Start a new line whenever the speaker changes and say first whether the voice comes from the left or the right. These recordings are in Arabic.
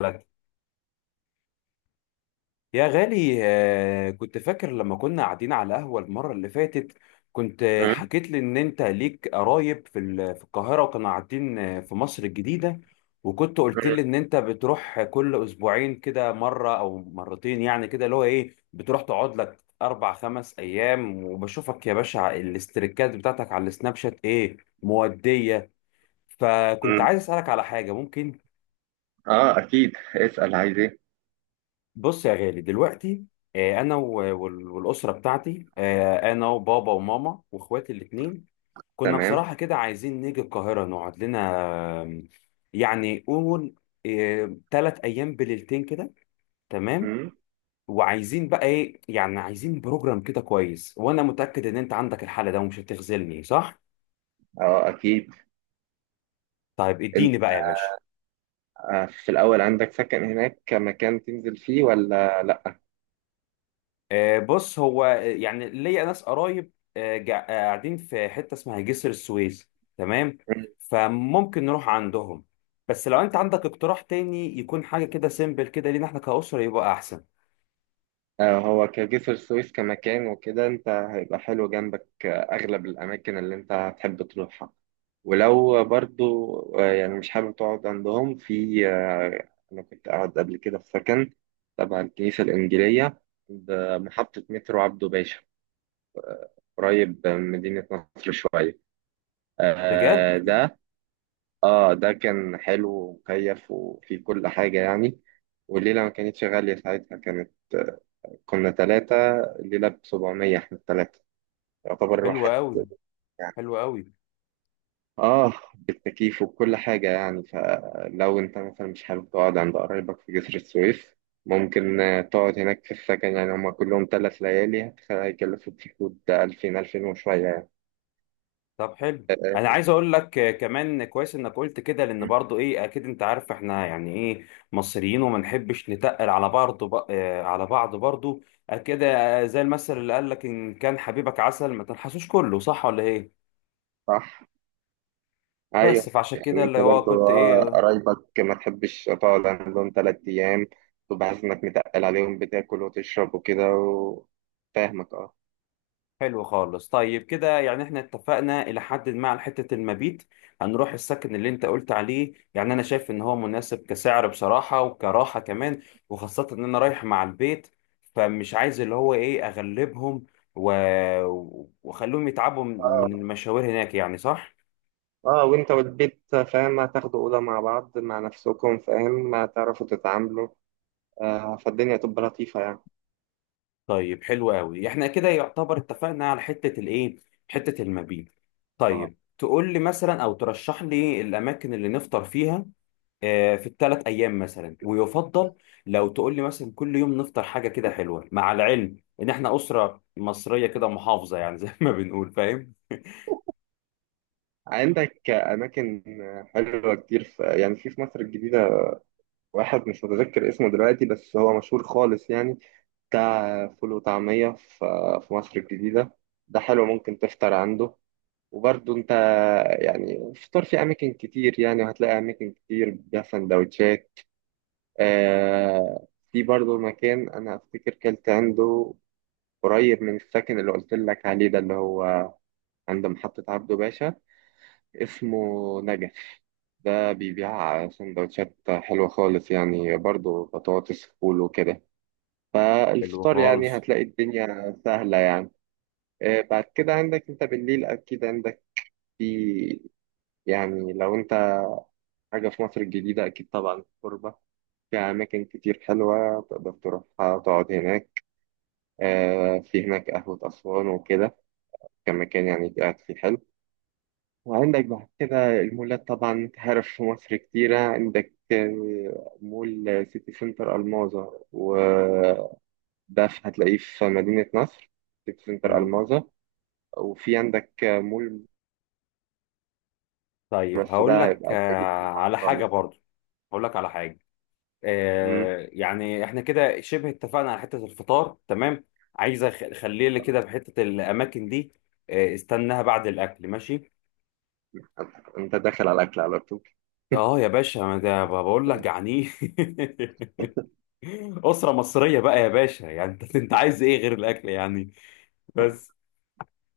left: لك يا غالي، كنت فاكر لما كنا قاعدين على قهوة المرة اللي فاتت. كنت
right: مم.
left: حكيت لي إن أنت ليك قرايب في القاهرة وكانوا قاعدين في مصر الجديدة. وكنت قلت
right: مم.
left: لي إن أنت بتروح كل أسبوعين كده مرة أو مرتين، يعني كده اللي هو إيه بتروح تقعد لك 4 5 أيام، وبشوفك يا باشا الاستريكات بتاعتك على السناب شات إيه مودية. فكنت
right: مم.
left: عايز أسألك على حاجة، ممكن؟
right: اه اكيد، اسال، عايز ايه؟
left: بص يا غالي دلوقتي، انا والاسره بتاعتي، انا وبابا وماما واخواتي الاثنين كنا
right: تمام.
left: بصراحه كده عايزين نيجي القاهره نقعد لنا، آم، يعني قول 3 ايام بليلتين كده، تمام.
right: مم.
left: وعايزين بقى ايه، يعني عايزين بروجرام كده كويس، وانا متاكد ان انت عندك الحاله ده ومش هتخذلني، صح؟
right: اه اكيد.
left: طيب
right: انت
left: اديني بقى يا باشا.
right: في الاول عندك سكن هناك كمكان تنزل فيه ولا لا؟
left: بص هو يعني ليا ناس قرايب قاعدين في حته اسمها جسر السويس، تمام.
right: مم.
left: فممكن نروح عندهم، بس لو انت عندك اقتراح تاني يكون حاجه كده سيمبل كده لينا احنا كأسره يبقى احسن.
right: هو كجسر السويس كمكان وكده، انت هيبقى حلو جنبك. اغلب الاماكن اللي انت هتحب تروحها، ولو برضو يعني مش حابب تقعد عندهم، في آه انا كنت قاعد قبل كده في سكن تبع الكنيسة الإنجيلية بمحطة مترو عبده باشا، قريب من مدينة نصر شوية.
left: بجد؟
right: آه ده، اه، ده كان حلو ومكيف وفيه كل حاجة يعني. والليلة ما كانتش غالية ساعتها، كانت، كنا 3، الليلة ب700 احنا ال3 يعتبر
left: حلو
right: واحد
left: قوي.
right: يعني.
left: حلو قوي.
right: اه، بالتكييف وكل حاجة يعني. فلو انت مثلا مش حابب تقعد عند قرايبك في جسر السويس، ممكن تقعد هناك في السكن. يعني هما كلهم 3 ليالي هيكلفوا في حدود 2000، 2000 وشوية يعني.
left: طب حلو. انا
right: آه،
left: عايز اقول لك كمان كويس انك قلت كده، لان برضو ايه اكيد انت عارف احنا يعني ايه مصريين وما نحبش نتقل على بعض، ب... آه، على بعض برضو، كده. زي المثل اللي قال لك ان كان حبيبك عسل ما تنحسوش كله، صح ولا ايه؟
right: صح.
left: بس
right: ايوه،
left: فعشان كده
right: يعني
left: اللي
right: انت
left: هو
right: برضه
left: كنت ايه.
right: قرايبك ما تحبش تقعد عندهم 3 ايام، تبقى حاسس انك متقل عليهم بتاكل وتشرب وكده. وفاهمك اه.
left: حلو خالص. طيب كده يعني احنا اتفقنا الى حد ما على حته المبيت. هنروح السكن اللي انت قلت عليه، يعني انا شايف ان هو مناسب كسعر بصراحه وكراحه كمان، وخاصه ان انا رايح مع البيت، فمش عايز اللي هو ايه اغلبهم و... واخليهم يتعبوا من
right: اه
left: من المشاوير هناك، يعني صح.
right: اه، وانت والبيت فاهم، هتاخدوا اوضه مع بعض مع نفسكم، فاهم هتعرفوا تتعاملوا. فالدنيا تبقى لطيفه يعني.
left: طيب حلو قوي. احنا كده يعتبر اتفقنا على حته الايه، حته المبيت.
right: اه،
left: طيب تقول لي مثلا او ترشح لي الاماكن اللي نفطر فيها في الثلاث ايام مثلا. ويفضل لو تقول لي مثلا كل يوم نفطر حاجه كده حلوه، مع العلم ان احنا اسره مصريه كده محافظه يعني زي ما بنقول، فاهم.
right: عندك اماكن حلوه كتير، في يعني في في مصر الجديده. واحد مش متذكر اسمه دلوقتي، بس هو مشهور خالص يعني، بتاع فول وطعمية في في مصر الجديدة. ده حلو، ممكن تفطر عنده. وبرضه انت، يعني فطار في اماكن كتير يعني، وهتلاقي اماكن كتير بيها سندوتشات. في برضه مكان انا افتكر كلت عنده، قريب من السكن اللي قلت لك عليه، ده اللي هو عند محطة عبده باشا، اسمه نجف. ده بيبيع سندوتشات حلوة خالص يعني، برضه بطاطس فول وكده.
left: حلو
right: فالفطار
left: خالص.
right: يعني هتلاقي الدنيا سهلة يعني. بعد كده عندك انت بالليل اكيد عندك، في يعني لو انت حاجة في مصر الجديدة، اكيد طبعا الكوربة، في اماكن كتير حلوة تقدر تروحها تقعد هناك. في هناك قهوة اسوان وكده، كمكان يعني قاعد فيه حلو. وعندك بعد كده المولات، طبعا انت عارف في مصر كتيرة. عندك مول سيتي سنتر الماظة وده، هتلاقيه في مدينة نصر، سيتي سنتر
left: مم.
right: الماظة. وفي عندك مول،
left: طيب
right: بس
left: هقول
right: ده
left: لك
right: هيبقى بعيد طبعاً
left: على حاجه
right: خالص.
left: برضو. هقول لك على حاجه،
right: مم.
left: يعني احنا كده شبه اتفقنا على حته الفطار، تمام. عايز اخليه لي كده في حته الاماكن دي، استناها بعد الاكل، ماشي.
right: انت داخل على الاكل على طول.
left: اه يا باشا، ما ده بقول لك جعانين. أسرة مصرية بقى يا باشا، يعني انت انت عايز ايه غير الاكل يعني، بس.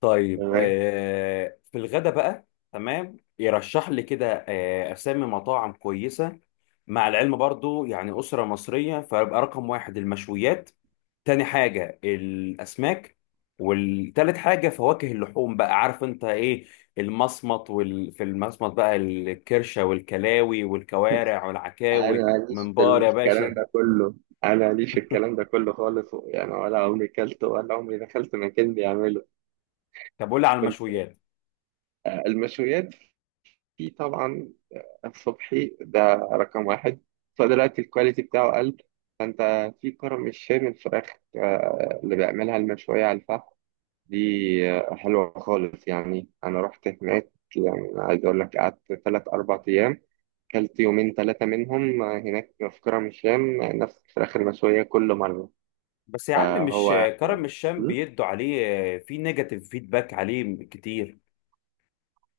left: طيب
right: تمام.
left: في الغدا بقى، تمام. يرشح لي كده اسامي مطاعم كويسة، مع العلم برضو يعني أسرة مصرية فيبقى رقم واحد المشويات، تاني حاجة الأسماك، والتالت حاجة فواكه اللحوم، بقى عارف انت ايه، المصمت في المصمت بقى الكرشة والكلاوي والكوارع
right: انا
left: والعكاوي
right: ماليش في
left: منبار يا
right: الكلام
left: باشا.
right: ده كله انا ماليش في الكلام ده كله خالص يعني، ولا عمري كلت ولا عمري دخلت مكان بيعمله.
left: طب قول لي على
right: كنت،
left: المشويات.
right: المشويات، في طبعا الصبحي ده رقم واحد، فدلوقتي الكواليتي بتاعه قل. فانت في كرم الشام الفراخ، اللي بيعملها المشوية على الفحم دي، حلوة خالص يعني. أنا رحت هناك، يعني عايز أقول لك قعدت 3 أو 4 أيام، كلت 2 أو 3 منهم هناك في كرم الشام، نفس الفراخ المشوية كل مرة.
left: بس يا عم، مش
right: فهو،
left: كرم الشام
right: م?
left: بيدوا عليه؟ في نيجاتيف فيدباك عليه كتير.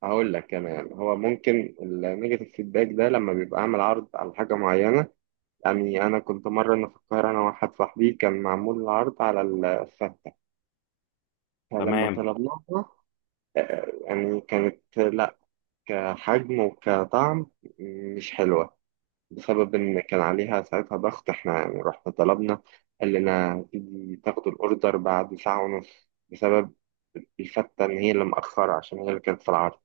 right: هقول لك كمان، هو ممكن النيجاتيف فيدباك ده لما بيبقى عامل عرض على حاجة معينة. يعني أنا كنت مرة أنا في القاهرة، أنا وواحد صاحبي، كان معمول العرض على الفتة، فلما
left: تمام.
right: طلبناها يعني كانت، لا، كحجم وكطعم مش حلوة، بسبب إن كان عليها ساعتها ضغط. إحنا يعني رحنا طلبنا، قال لنا تيجي تاخدوا الأوردر بعد ساعة ونص، بسبب الفتة إن هي اللي مأخرة عشان هي اللي كانت في العرض.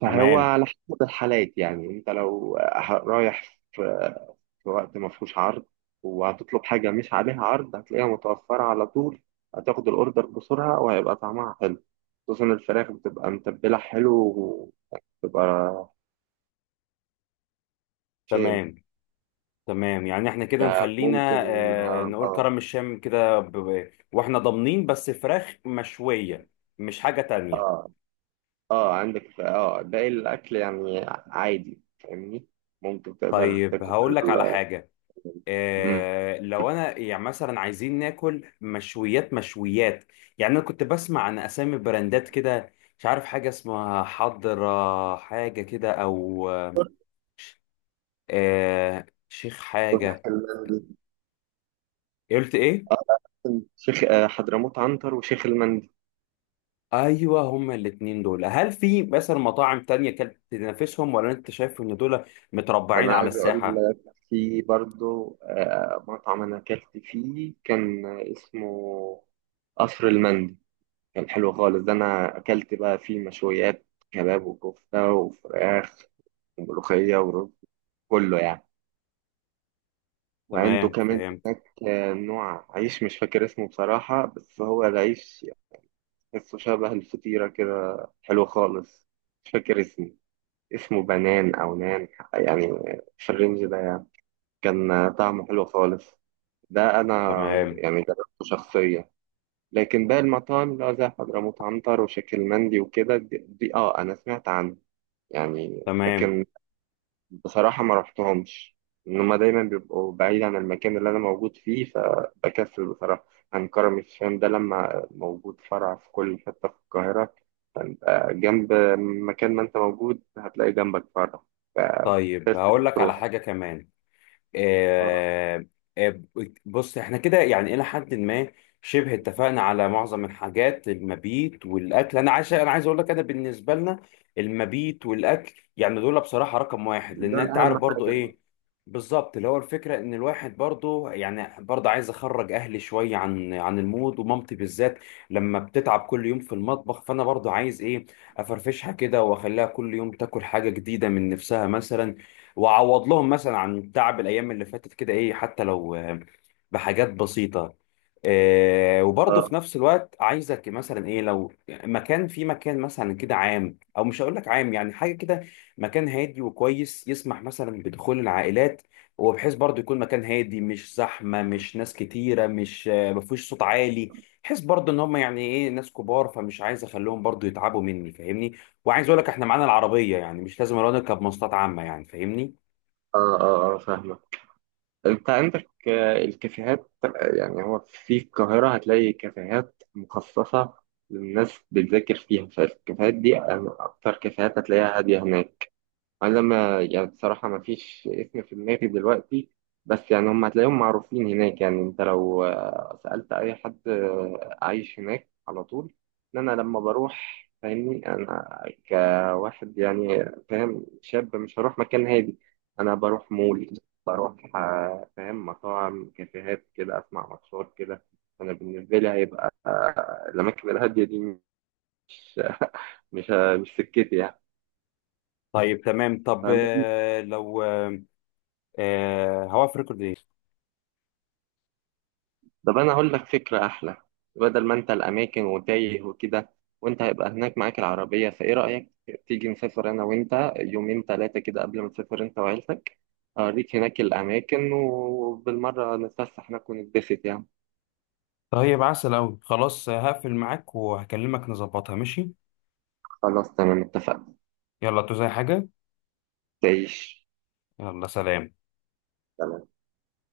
right: فهو
left: تمام.
right: على حسب الحالات يعني. أنت لو رايح في في وقت ما فيهوش عرض، وهتطلب حاجة مش عليها عرض، هتلاقيها متوفرة على طول، هتاخد الأوردر بسرعة، وهيبقى طعمها حلو، خصوصا الفراخ بتبقى متبلة حلو، وبتبقى شام.
left: تمام. تمام، يعني احنا كده
right: يعني
left: نخلينا
right: ممكن،
left: نقول
right: اه.
left: كرم الشام كده واحنا ضامنين بس فراخ مشوية، مش حاجة تانية.
right: آه. اه، عندك اه باقي الاكل يعني عادي فاهمني، ممكن تقدر
left: طيب
right: تاكل.
left: هقول لك على حاجة،
right: مم.
left: لو انا يعني مثلا عايزين ناكل مشويات مشويات، يعني انا كنت بسمع عن اسامي براندات كده، مش عارف حاجة اسمها حضرة حاجة كده، او شيخ حاجة. إيه قلت ايه؟
right: شيخ حضرموت عنتر وشيخ المندي.
left: ايوه، هما الاتنين دول. هل في مثلا مطاعم تانية كانت تنافسهم، ولا انت شايف ان دول متربعين
right: انا
left: على
right: عايز اقول
left: الساحة؟
right: لك في برضو مطعم انا اكلت فيه، كان اسمه قصر المندي. كان حلو خالص. ده انا اكلت بقى فيه مشويات، كباب وكفته وفراخ وملوخيه ورز، كله يعني. وعنده
left: تمام،
right: كمان
left: فهمت.
right: هناك نوع عيش مش فاكر اسمه بصراحه، بس هو العيش اسمه شبه الفطيرة كده، حلو خالص. مش فاكر اسمه، اسمه بنان أو نان يعني، في الرينج ده يعني. كان طعمه حلو خالص، ده أنا
left: تمام.
right: يعني جربته شخصيا. لكن باقي المطاعم اللي هو زي حضرموت عنتر وشكل مندي وكده، دي اه أنا سمعت عنه يعني،
left: تمام.
right: لكن بصراحة ما رحتهمش، إن هما دايما بيبقوا بعيد عن المكان اللي أنا موجود فيه، فبكسل بصراحة عن كرم الشام ده، لما موجود فرع في كل حتة في القاهرة، فأنت جنب مكان ما أنت موجود هتلاقي جنبك فرع،
left: طيب
right: فبكسل
left: هقول لك على
right: بتروح.
left: حاجة كمان،
right: آه،
left: آه، آه، بص احنا كده يعني الى حد ما شبه اتفقنا على معظم الحاجات، المبيت والاكل. انا عايز اقول لك انا بالنسبه لنا المبيت والاكل يعني دول بصراحه رقم واحد، لان
right: دول
left: انت
right: أهم
left: عارف برضو
right: حاجة.
left: ايه، بالظبط. اللي هو الفكره ان الواحد برضو يعني برضو عايز اخرج اهلي شويه عن المود، ومامتي بالذات لما بتتعب كل يوم في المطبخ، فانا برضو عايز ايه افرفشها كده، واخليها كل يوم تاكل حاجه جديده من نفسها مثلا، واعوض لهم مثلا عن تعب الايام اللي فاتت كده، ايه حتى لو بحاجات بسيطه. وبرضه
right: آه
left: في نفس الوقت عايزك مثلا ايه، لو مكان في مكان مثلا كده عام، او مش هقول لك عام، يعني حاجه كده مكان هادي وكويس يسمح مثلا بدخول العائلات، وبحيث برضه يكون مكان هادي، مش زحمه، مش ناس كتيره، مش آه، ما فيهوش صوت عالي، بحيث برضه ان هم يعني ايه ناس كبار، فمش عايز اخليهم برضه يتعبوا مني، فاهمني. وعايز اقول لك احنا معانا العربيه، يعني مش لازم نركب مواصلات عامه، يعني فاهمني.
right: آه آه، فاهمك. انت عندك الكافيهات، يعني هو في القاهرة هتلاقي كافيهات مخصصة للناس بتذاكر فيها، فالكافيهات دي أكتر كافيهات هتلاقيها هادية هناك. انا ما يعني بصراحه ما فيش اسم في دماغي دلوقتي، بس يعني هم هتلاقيهم معروفين هناك يعني. انت لو سالت اي حد عايش هناك، على طول ان انا لما بروح فاهمني، انا كواحد يعني فاهم، شاب، مش هروح مكان هادي. انا بروح مول، بروح فاهم مطاعم، كافيهات كده، اسمع ماتشات كده. انا بالنسبه لي هيبقى الاماكن الهاديه دي مش مش مش سكتي يعني.
left: طيب تمام. طب
right: فاهم.
left: آه، لو آه، آه، هوقف ريكورد ايه.
right: طب انا هقول لك فكره احلى، بدل ما انت الاماكن وتايه وكده، وانت هيبقى هناك معاك العربيه، فايه رايك تيجي نسافر انا وانت 2 أو 3 كده قبل ما تسافر انت وعيلتك، اوريك هناك الاماكن وبالمره نتفسح هناك ونتبسط يعني.
left: طيب عسل أوي، خلاص هقفل معاك وهكلمك نظبطها، ماشي.
right: خلاص تمام اتفقنا.
left: يلا، تو زي حاجة.
right: تعيش.
left: يلا سلام.